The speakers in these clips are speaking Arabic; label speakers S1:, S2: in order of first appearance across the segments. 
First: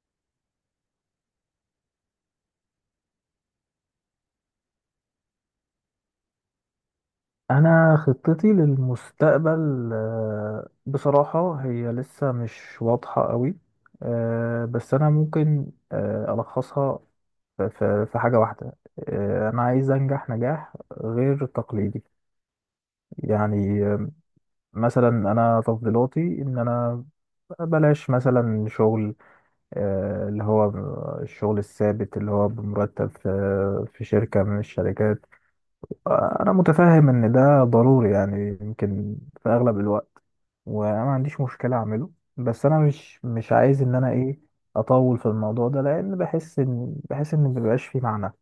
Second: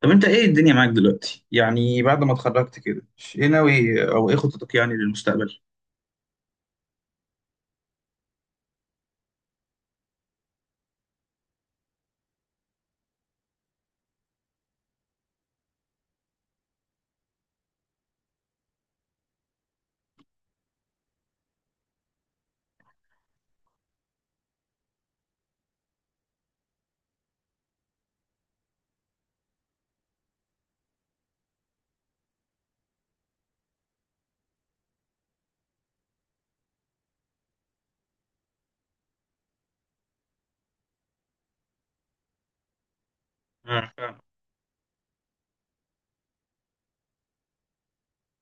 S1: طب انت ايه الدنيا معاك دلوقتي، يعني بعد ما اتخرجت كده؟ ايه ناوي او ايه خطتك يعني للمستقبل؟
S2: انا خطتي للمستقبل بصراحة هي لسه مش واضحة قوي. بس انا ممكن الخصها في حاجة واحدة. انا عايز انجح نجاح غير تقليدي، يعني مثلا انا تفضيلاتي ان انا بلاش مثلا شغل اللي هو الشغل الثابت اللي هو بمرتب في شركة من الشركات. انا متفاهم ان ده ضروري، يعني يمكن في اغلب الوقت، وانا ما عنديش مشكله اعمله. بس انا مش عايز
S1: اه،
S2: ان انا
S1: فاهم.
S2: ايه اطول في الموضوع ده، لان بحس ان مبيبقاش فيه معنى.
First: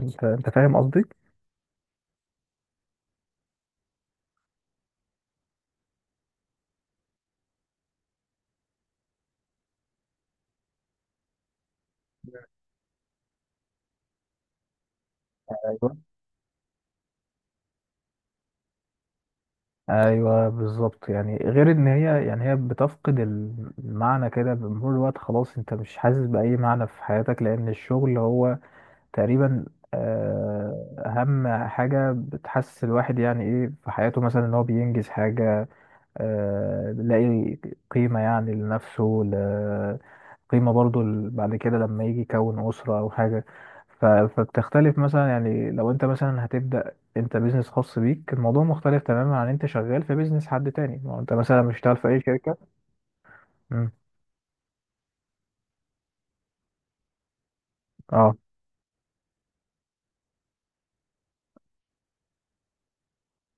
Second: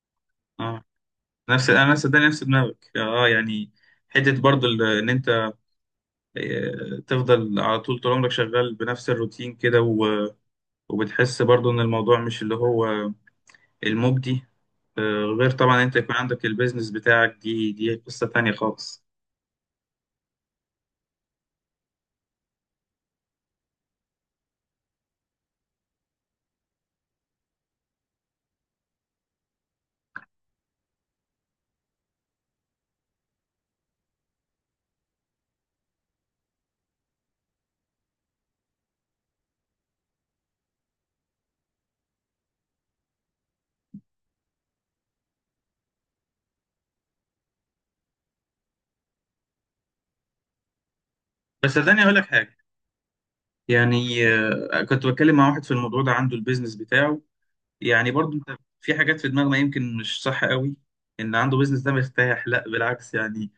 S2: انت فاهم
S1: اه،
S2: قصدي؟
S1: نفس، انا صدقني نفس دماغك، اه يعني حته برضو ان انت تفضل على طول طول عمرك شغال بنفس الروتين كده وبتحس برضو ان الموضوع مش اللي هو المجدي. غير طبعا
S2: ايوه،
S1: انت يكون عندك البيزنس بتاعك، دي قصه تانية خالص.
S2: ايوه، بالظبط، يعني غير ان هي، يعني هي بتفقد المعنى كده بمرور الوقت، خلاص انت مش حاسس باي معنى في حياتك، لان الشغل هو تقريبا اهم حاجه بتحسس الواحد يعني ايه في حياته، مثلا ان هو بينجز حاجه، بيلاقي قيمة يعني لنفسه، قيمة برضو بعد كده لما يجي يكون أسرة أو حاجة. فبتختلف مثلا، يعني لو أنت مثلا هتبدأ أنت بيزنس خاص بيك الموضوع مختلف تماما عن أنت شغال في بيزنس حد تاني، ما هو أنت مثلا
S1: بس
S2: مش شغال
S1: صدقني
S2: في
S1: اقول
S2: أي
S1: لك حاجه،
S2: شركة. مم.
S1: يعني كنت بتكلم مع واحد في الموضوع ده عنده البيزنس بتاعه. يعني برضو
S2: أه.
S1: انت في حاجات في دماغنا يمكن مش صح قوي، ان عنده بيزنس ده مرتاح، لا بالعكس يعني.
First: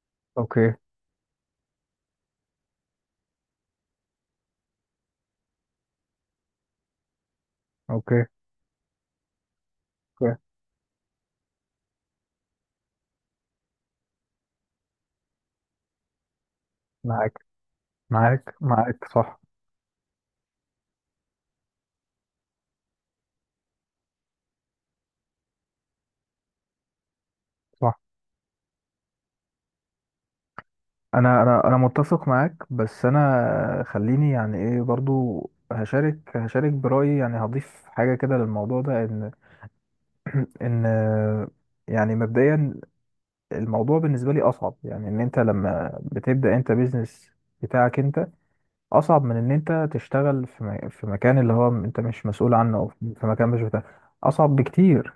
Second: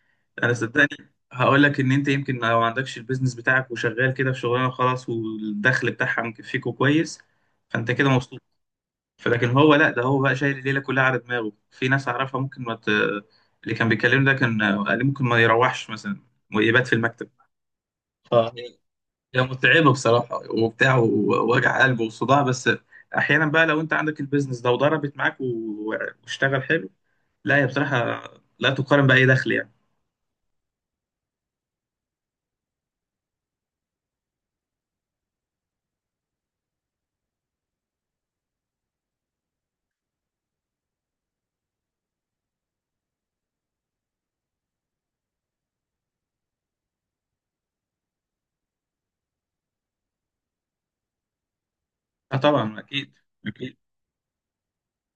S1: انا
S2: أوكي.
S1: صدقني هقول لك ان انت يمكن لو ما عندكش البيزنس بتاعك وشغال كده في شغلانه وخلاص والدخل بتاعها مكفيكوا كويس، فانت كده
S2: أوكي.
S1: مبسوط. فلكن هو لا، ده هو بقى
S2: أوكي.
S1: شايل الليله كلها على دماغه، في ناس اعرفها ممكن ما ت. اللي كان بيكلمني ده كان قال لي ممكن ما يروحش مثلا ويبات في المكتب.
S2: معاك.
S1: اه،
S2: معاك. معاك صح.
S1: هي متعبة بصراحة وبتاع ووجع قلب وصداع. بس أحيانا بقى لو أنت عندك البيزنس ده وضربت معاك واشتغل حلو، لا هي
S2: صح.
S1: بصراحة لا تقارن بأي دخل يعني.
S2: أنا متفق معاك، بس أنا خليني يعني إيه برضو هشارك برأيي، يعني هضيف حاجة كده للموضوع ده إن ان يعني مبدئيا الموضوع بالنسبه لي اصعب، يعني ان انت لما بتبدا انت بيزنس بتاعك انت، اصعب من ان انت تشتغل في في مكان اللي هو انت مش
S1: أه
S2: مسؤول عنه،
S1: طبعا،
S2: او
S1: أكيد،
S2: في مكان مش
S1: أكيد.
S2: بتاعك، اصعب بكتير.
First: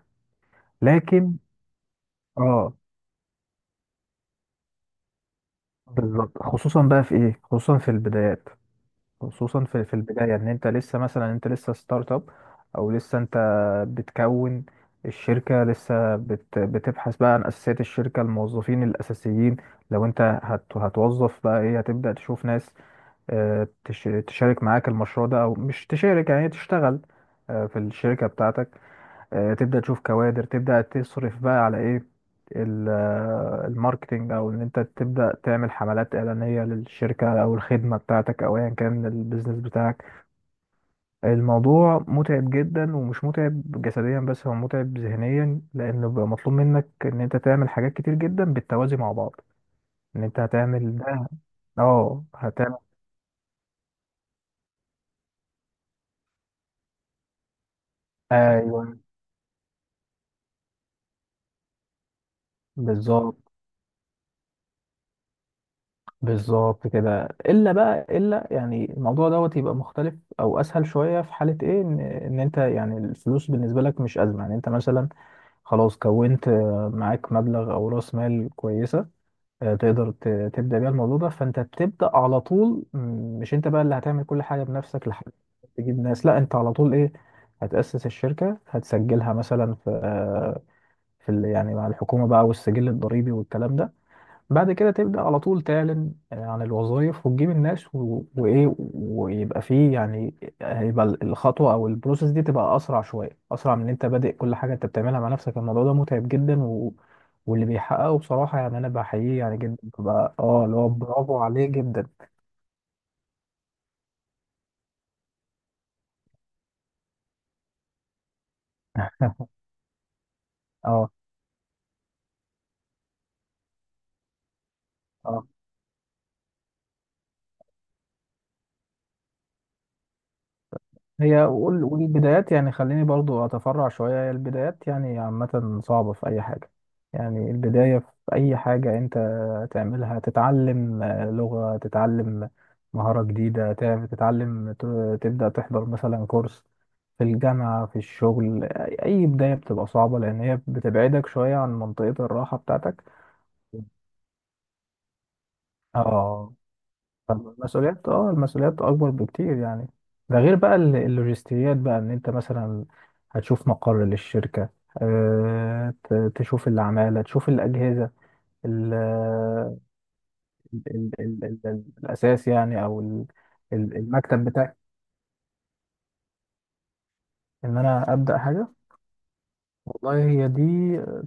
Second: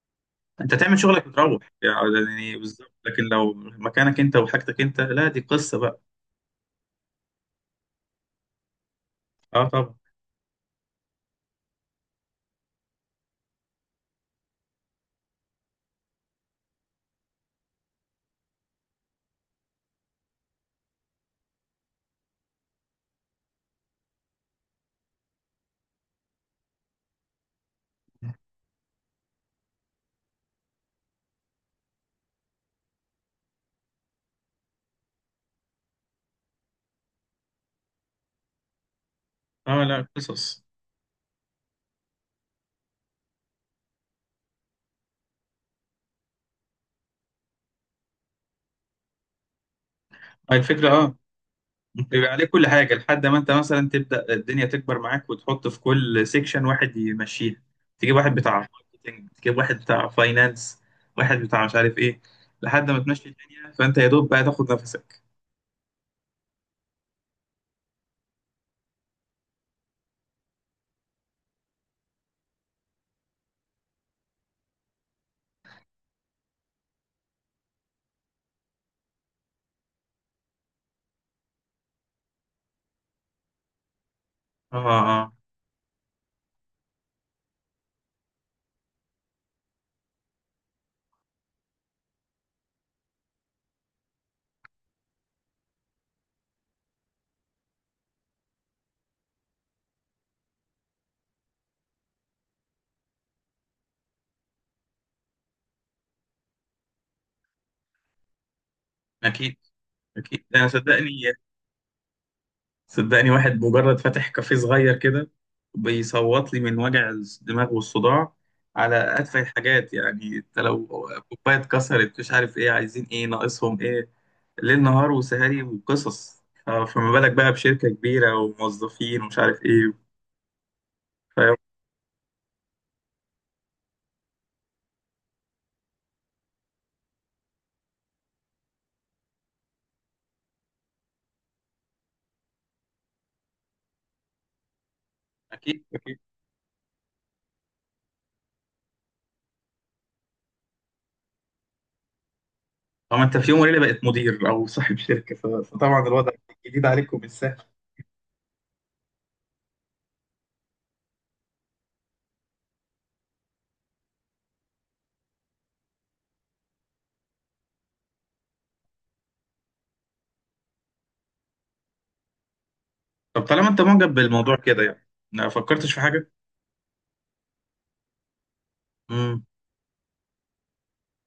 S1: أنت تعمل شغلك
S2: لكن
S1: وتروح يعني
S2: اه،
S1: بالظبط، لكن لو مكانك أنت وحاجتك أنت، لا دي قصة بقى.
S2: بالظبط خصوصا بقى في ايه، خصوصا في البدايات، خصوصا
S1: أه
S2: في
S1: طبعا.
S2: في البداية ان انت لسه مثلا انت لسه ستارت اب، او لسه انت بتكون الشركة لسه بتبحث بقى عن اساسيات الشركة، الموظفين الاساسيين. لو انت هتوظف بقى ايه هتبدأ تشوف ناس تشارك معاك المشروع ده او مش تشارك، يعني تشتغل في الشركة بتاعتك. تبدأ تشوف كوادر، تبدأ تصرف بقى على ايه الماركتينج، او ان انت تبدأ تعمل حملات إعلانية للشركة او الخدمة بتاعتك او ايا كان البيزنس
S1: أه،
S2: بتاعك.
S1: لا قصص.
S2: الموضوع متعب جدا، ومش متعب جسديا بس هو متعب ذهنيا، لان بيبقى مطلوب منك ان انت تعمل حاجات كتير جدا بالتوازي مع بعض، ان انت
S1: هاي الفكرة،
S2: هتعمل
S1: أه.
S2: ده، اه
S1: بيبقى عليه كل
S2: هتعمل.
S1: حاجة لحد ما انت مثلا تبدأ الدنيا تكبر معاك وتحط في كل سيكشن واحد يمشيها. تجيب واحد بتاع
S2: ايوه.
S1: ماركتنج، تجيب واحد بتاع فاينانس، واحد بتاع مش عارف ايه، لحد ما تمشي
S2: بالظبط،
S1: الدنيا فانت يا دوب بقى تاخد نفسك.
S2: بالظبط كده، الا بقى يعني الموضوع دوت يبقى مختلف او اسهل شويه في حاله ايه، ان انت يعني الفلوس بالنسبه لك مش ازمه، يعني انت مثلا خلاص كونت معاك مبلغ او راس مال كويسه، تقدر تبدا بيها الموضوع ده، فانت بتبدا على طول. مش انت بقى اللي هتعمل كل حاجه
S1: اه، اه،
S2: بنفسك لحد
S1: آه.
S2: ما تجيب ناس، لا انت على طول ايه هتاسس الشركه، هتسجلها مثلا في في يعني مع الحكومه بقى والسجل الضريبي والكلام ده. بعد كده تبدأ على طول تعلن عن الوظائف وتجيب الناس وإيه، ويبقى فيه يعني هيبقى الخطوة أو البروسيس دي تبقى أسرع شوية، أسرع من إن أنت بادئ كل حاجة أنت بتعملها مع نفسك. الموضوع ده متعب جدا واللي بيحققه بصراحة يعني أنا بحييه
S1: اكيد،
S2: يعني جدا، ببقى
S1: اكيد.
S2: أه
S1: انا
S2: اللي هو
S1: صدقني،
S2: برافو عليه جدا.
S1: صدقني. واحد مجرد فاتح كافيه صغير كده بيصوت لي من وجع الدماغ والصداع على أتفه الحاجات، يعني انت لو
S2: أه.
S1: كوباية اتكسرت، مش عارف ايه، عايزين ايه، ناقصهم ايه، ليل نهار
S2: أه.
S1: وسهري وقصص، فما بالك بقى بشركة كبيرة وموظفين ومش عارف ايه.
S2: هي
S1: فاهم.
S2: والبدايات يعني، خليني برضو أتفرع شوية، هي البدايات يعني عامة صعبة في أي حاجة، يعني البداية في أي حاجة أنت تعملها، تتعلم لغة، تتعلم مهارة جديدة، تتعلم تبدأ
S1: أكيد،
S2: تحضر
S1: أكيد.
S2: مثلا كورس في الجامعة، في الشغل. أي بداية بتبقى صعبة، لأن هي بتبعدك شوية عن منطقة الراحة بتاعتك.
S1: طبعا انت في يوم وليلة بقيت مدير أو صاحب شركة، فطبعا الوضع
S2: اه
S1: جديد عليكم، مش سهل.
S2: المسؤوليات اكبر بكتير يعني، ده غير بقى اللوجستيات بقى ان انت مثلا هتشوف مقر للشركة، تشوف العمالة، تشوف الأجهزة، ال ال ال ال ال الأساس يعني، أو
S1: طب طالما انت معجب
S2: المكتب
S1: بالموضوع
S2: بتاعي،
S1: كده يعني، ما فكرتش في حاجة؟
S2: إن أنا أبدأ حاجة.
S1: مم.
S2: والله هي دي،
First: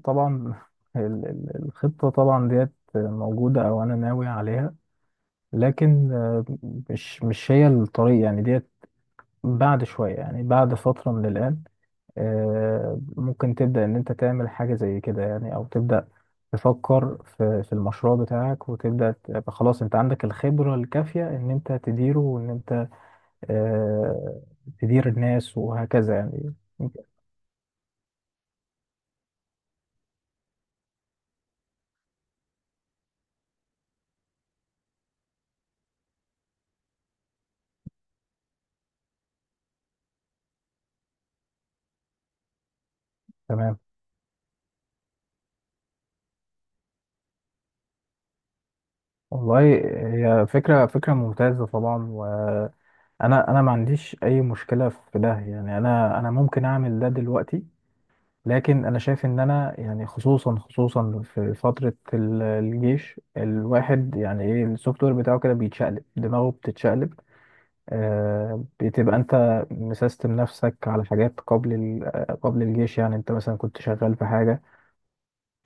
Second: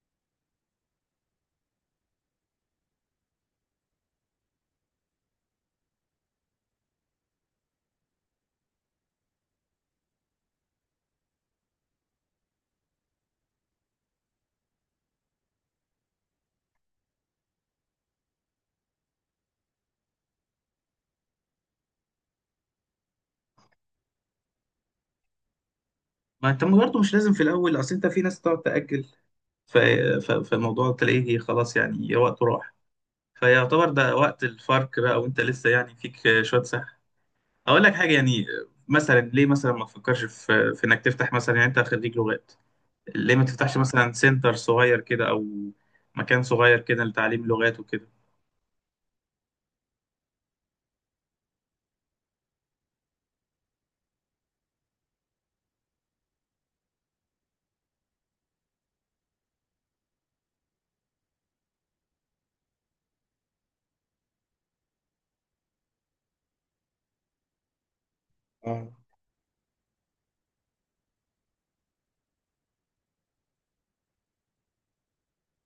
S2: طبعا الخطة طبعا ديت موجودة أو أنا ناوي عليها، لكن مش هي الطريق يعني ديت، بعد شوية يعني، بعد فترة من الآن ممكن تبدأ إن أنت تعمل حاجة زي كده يعني، أو تبدأ تفكر في المشروع بتاعك، وتبدأ تبقى خلاص أنت عندك الخبرة الكافية إن أنت تديره، وإن أنت آه، تدير الناس وهكذا
S1: ما
S2: يعني.
S1: انت برضه مش لازم في الاول، اصل انت في ناس تقعد تاجل، ف- فالموضوع تلاقيه خلاص يعني وقته راح. فيعتبر ده وقت الفرق بقى، وانت لسه يعني فيك شويه سحر. اقول لك حاجه يعني، مثلا ليه مثلا ما تفكرش في انك تفتح مثلا، يعني انت خريج لغات، ليه ما تفتحش
S2: تمام.
S1: مثلا سنتر صغير كده او مكان صغير كده لتعليم لغات وكده.
S2: والله هي فكرة، فكرة ممتازة طبعا، وأنا ما عنديش أي مشكلة في ده يعني، أنا ممكن أعمل ده دلوقتي، لكن انا شايف ان انا يعني خصوصا في فتره الجيش الواحد يعني ايه، السوفت وير بتاعه كده بيتشقلب، دماغه بتتشقلب، آه
S1: اه،
S2: بتبقى انت مسيستم نفسك على حاجات قبل قبل الجيش. يعني انت مثلا كنت شغال في حاجه،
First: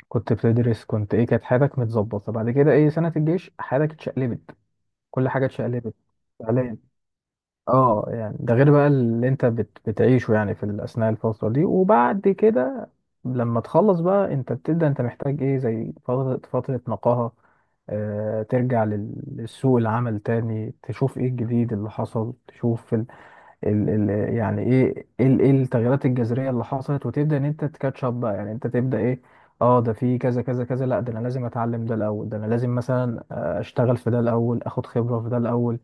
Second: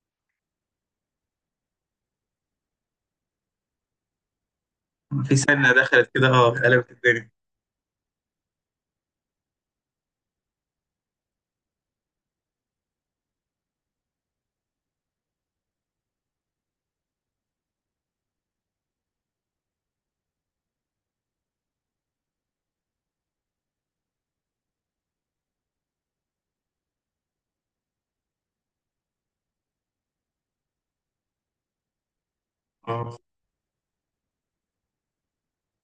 S2: كنت بتدرس، كنت ايه، كانت حياتك متظبطه، بعد كده ايه سنه الجيش حياتك اتشقلبت، كل
S1: في
S2: حاجه
S1: سنه
S2: اتشقلبت
S1: دخلت كده، اه،
S2: فعليا.
S1: قلبت الدنيا.
S2: اه، يعني ده غير بقى اللي انت بتعيشه يعني في اثناء الفتره دي، وبعد كده لما تخلص بقى انت بتبدا، انت محتاج ايه، زي فتره نقاهه، آه ترجع للسوق العمل تاني، تشوف ايه الجديد اللي حصل، تشوف ال ال ال يعني ايه ايه إيه التغييرات الجذريه اللي حصلت، وتبدا ان انت تكاتشب بقى، يعني انت تبدا ايه، اه ده في كذا كذا كذا، لا ده انا لازم اتعلم ده الاول، ده انا لازم
S1: اه،
S2: مثلا اشتغل في ده الاول، اخد خبره في ده الاول.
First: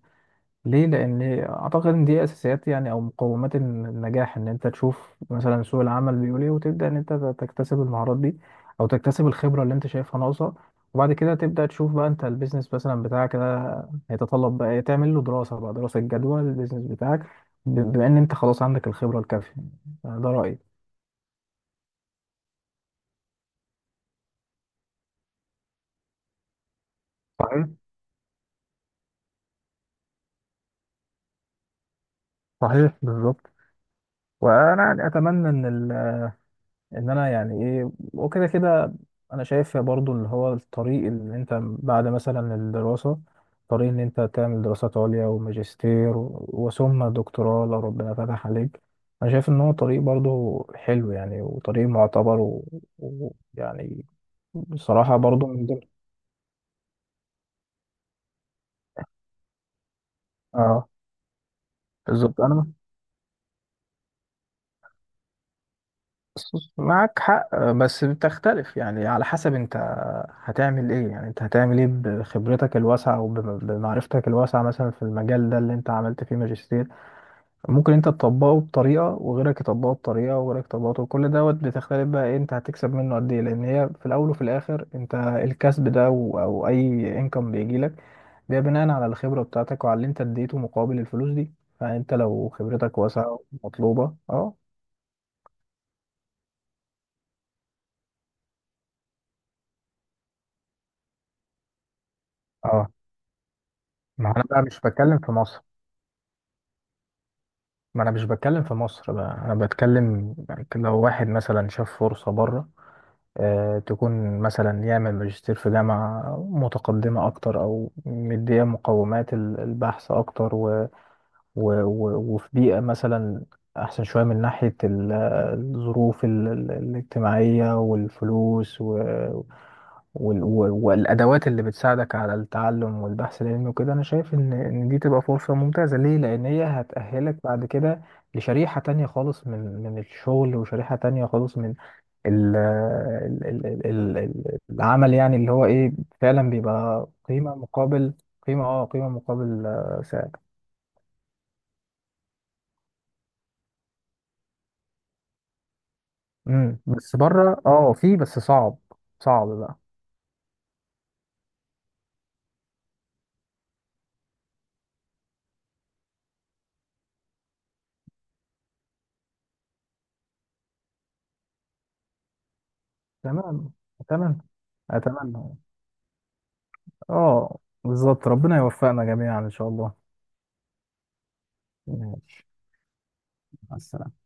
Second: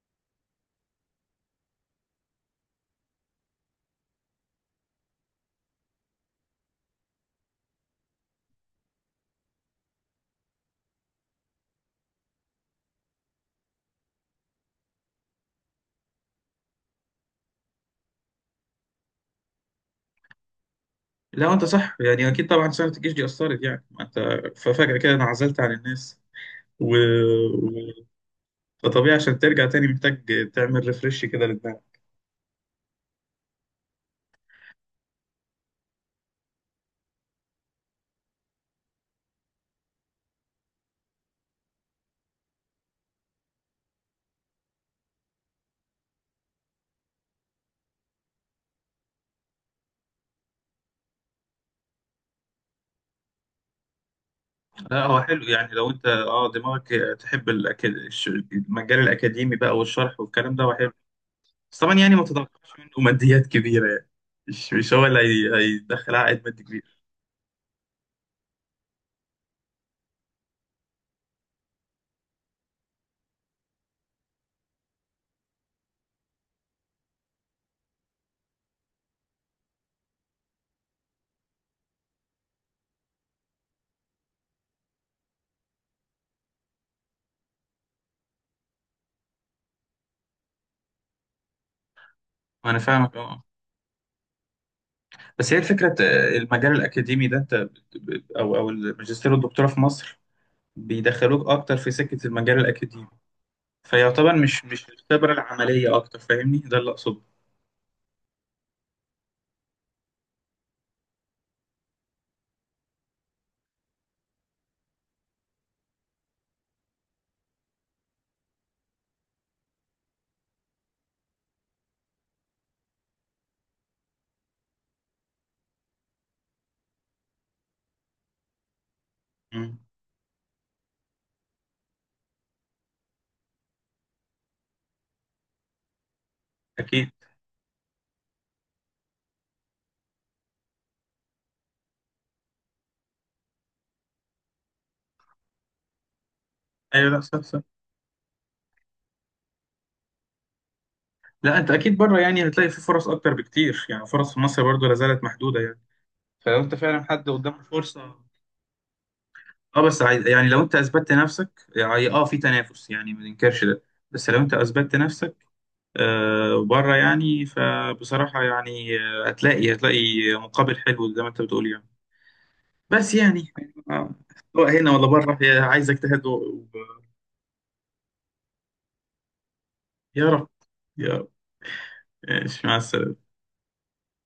S2: ليه؟ لان اعتقد ان دي اساسيات يعني، او مقومات النجاح، ان انت تشوف مثلا سوق العمل بيقول ايه، وتبدا ان انت تكتسب المهارات دي، او تكتسب الخبره اللي انت شايفها ناقصه. وبعد كده تبدا تشوف بقى انت البيزنس مثلا بتاعك ده هيتطلب بقى إيه، تعمل له دراسه بقى، دراسه جدوى للبيزنس بتاعك، بما ان انت خلاص عندك الخبره الكافيه، ده رايي.
S1: لا انت صح يعني، اكيد طبعا سنه الجيش دي اثرت، يعني ما انت ففجاه كده انعزلت عن الناس و.
S2: صحيح.
S1: فطبيعي عشان ترجع تاني محتاج تعمل ريفرش كده لدماغك.
S2: صحيح بالظبط. وانا يعني اتمنى ان انا يعني ايه، وكده كده انا شايف برضو اللي هو الطريق، اللي انت بعد مثلا الدراسة طريق ان انت تعمل دراسات عليا، وماجستير وثم دكتوراه لو ربنا فتح عليك، انا شايف ان هو طريق برضو حلو يعني، وطريق معتبر، ويعني يعني
S1: لا
S2: بصراحة
S1: هو حلو
S2: برضو من
S1: يعني،
S2: ضمن.
S1: لو انت دماغك تحب المجال الاكاديمي بقى والشرح والكلام ده، هو
S2: اه
S1: حلو. بس طبعا يعني ما
S2: بالظبط، انا
S1: تتوقعش منه ماديات كبيره يعني، مش هو اللي هيدخل عائد مادي
S2: بص،
S1: كبير.
S2: معك حق، بس بتختلف يعني على حسب انت هتعمل ايه، يعني انت هتعمل ايه بخبرتك الواسعة وبمعرفتك الواسعة مثلا في المجال ده اللي انت عملت فيه ماجستير، ممكن انت تطبقه بطريقة، وغيرك يطبقه بطريقة، وغيرك يطبقه، كل دوت بتختلف بقى ايه انت هتكسب منه قد ايه، لان هي في الاول وفي الاخر انت الكسب ده او اي انكم بيجيلك ده بناء على الخبرة بتاعتك وعلى اللي انت اديته مقابل الفلوس دي، فانت لو
S1: انا
S2: خبرتك
S1: فاهمك،
S2: واسعة
S1: اه.
S2: ومطلوبة اه.
S1: بس هي الفكره، المجال الاكاديمي ده انت او الماجستير والدكتوراه في مصر بيدخلوك اكتر في سكه المجال
S2: اه،
S1: الاكاديمي،
S2: ما هو
S1: فيعتبر
S2: انا بقى
S1: مش
S2: مش
S1: مش
S2: بتكلم في
S1: الخبره
S2: مصر،
S1: العمليه اكتر، فاهمني ده اللي اقصده.
S2: ما انا مش بتكلم في مصر بقى، انا بتكلم يعني لو واحد مثلا شاف فرصة بره آه، تكون مثلا يعمل ماجستير في جامعة متقدمة اكتر، او مدية مقومات البحث اكتر و و و وفي بيئة مثلا احسن شوية من ناحية الظروف الاجتماعية والفلوس
S1: مم.
S2: والادوات اللي بتساعدك على التعلم والبحث العلمي وكده. انا شايف ان دي تبقى فرصه ممتازه، ليه، لان هي
S1: اكيد.
S2: هتأهلك بعد كده لشريحه تانية خالص من الشغل، وشريحه تانية خالص من العمل، يعني اللي هو ايه، فعلا بيبقى
S1: ايوه، لا صح،
S2: قيمه
S1: صح.
S2: مقابل قيمه، اه قيمه مقابل سعر.
S1: لا انت اكيد بره يعني هتلاقي في فرص اكتر بكتير، يعني فرص في مصر برضو لا زالت محدوده يعني. فلو انت فعلا
S2: بس
S1: حد
S2: بره
S1: قدامه
S2: اه، في،
S1: فرصه،
S2: بس صعب، صعب بقى.
S1: اه. بس عايز يعني، لو انت اثبتت نفسك يعني، اه، في تنافس يعني ما ننكرش ده. بس لو انت اثبتت نفسك بره يعني، فبصراحه يعني هتلاقي مقابل حلو زي ما انت بتقول، يعني بس يعني.
S2: تمام.
S1: آه.
S2: تمام.
S1: سواء هنا ولا بره،
S2: اتمنى.
S1: هي عايزك تهدوا.
S2: اه بالظبط، ربنا يوفقنا جميعا ان شاء الله.
S1: يا رب، يا رب.
S2: ماشي،
S1: ماشي، مع السلامه.
S2: مع السلامة.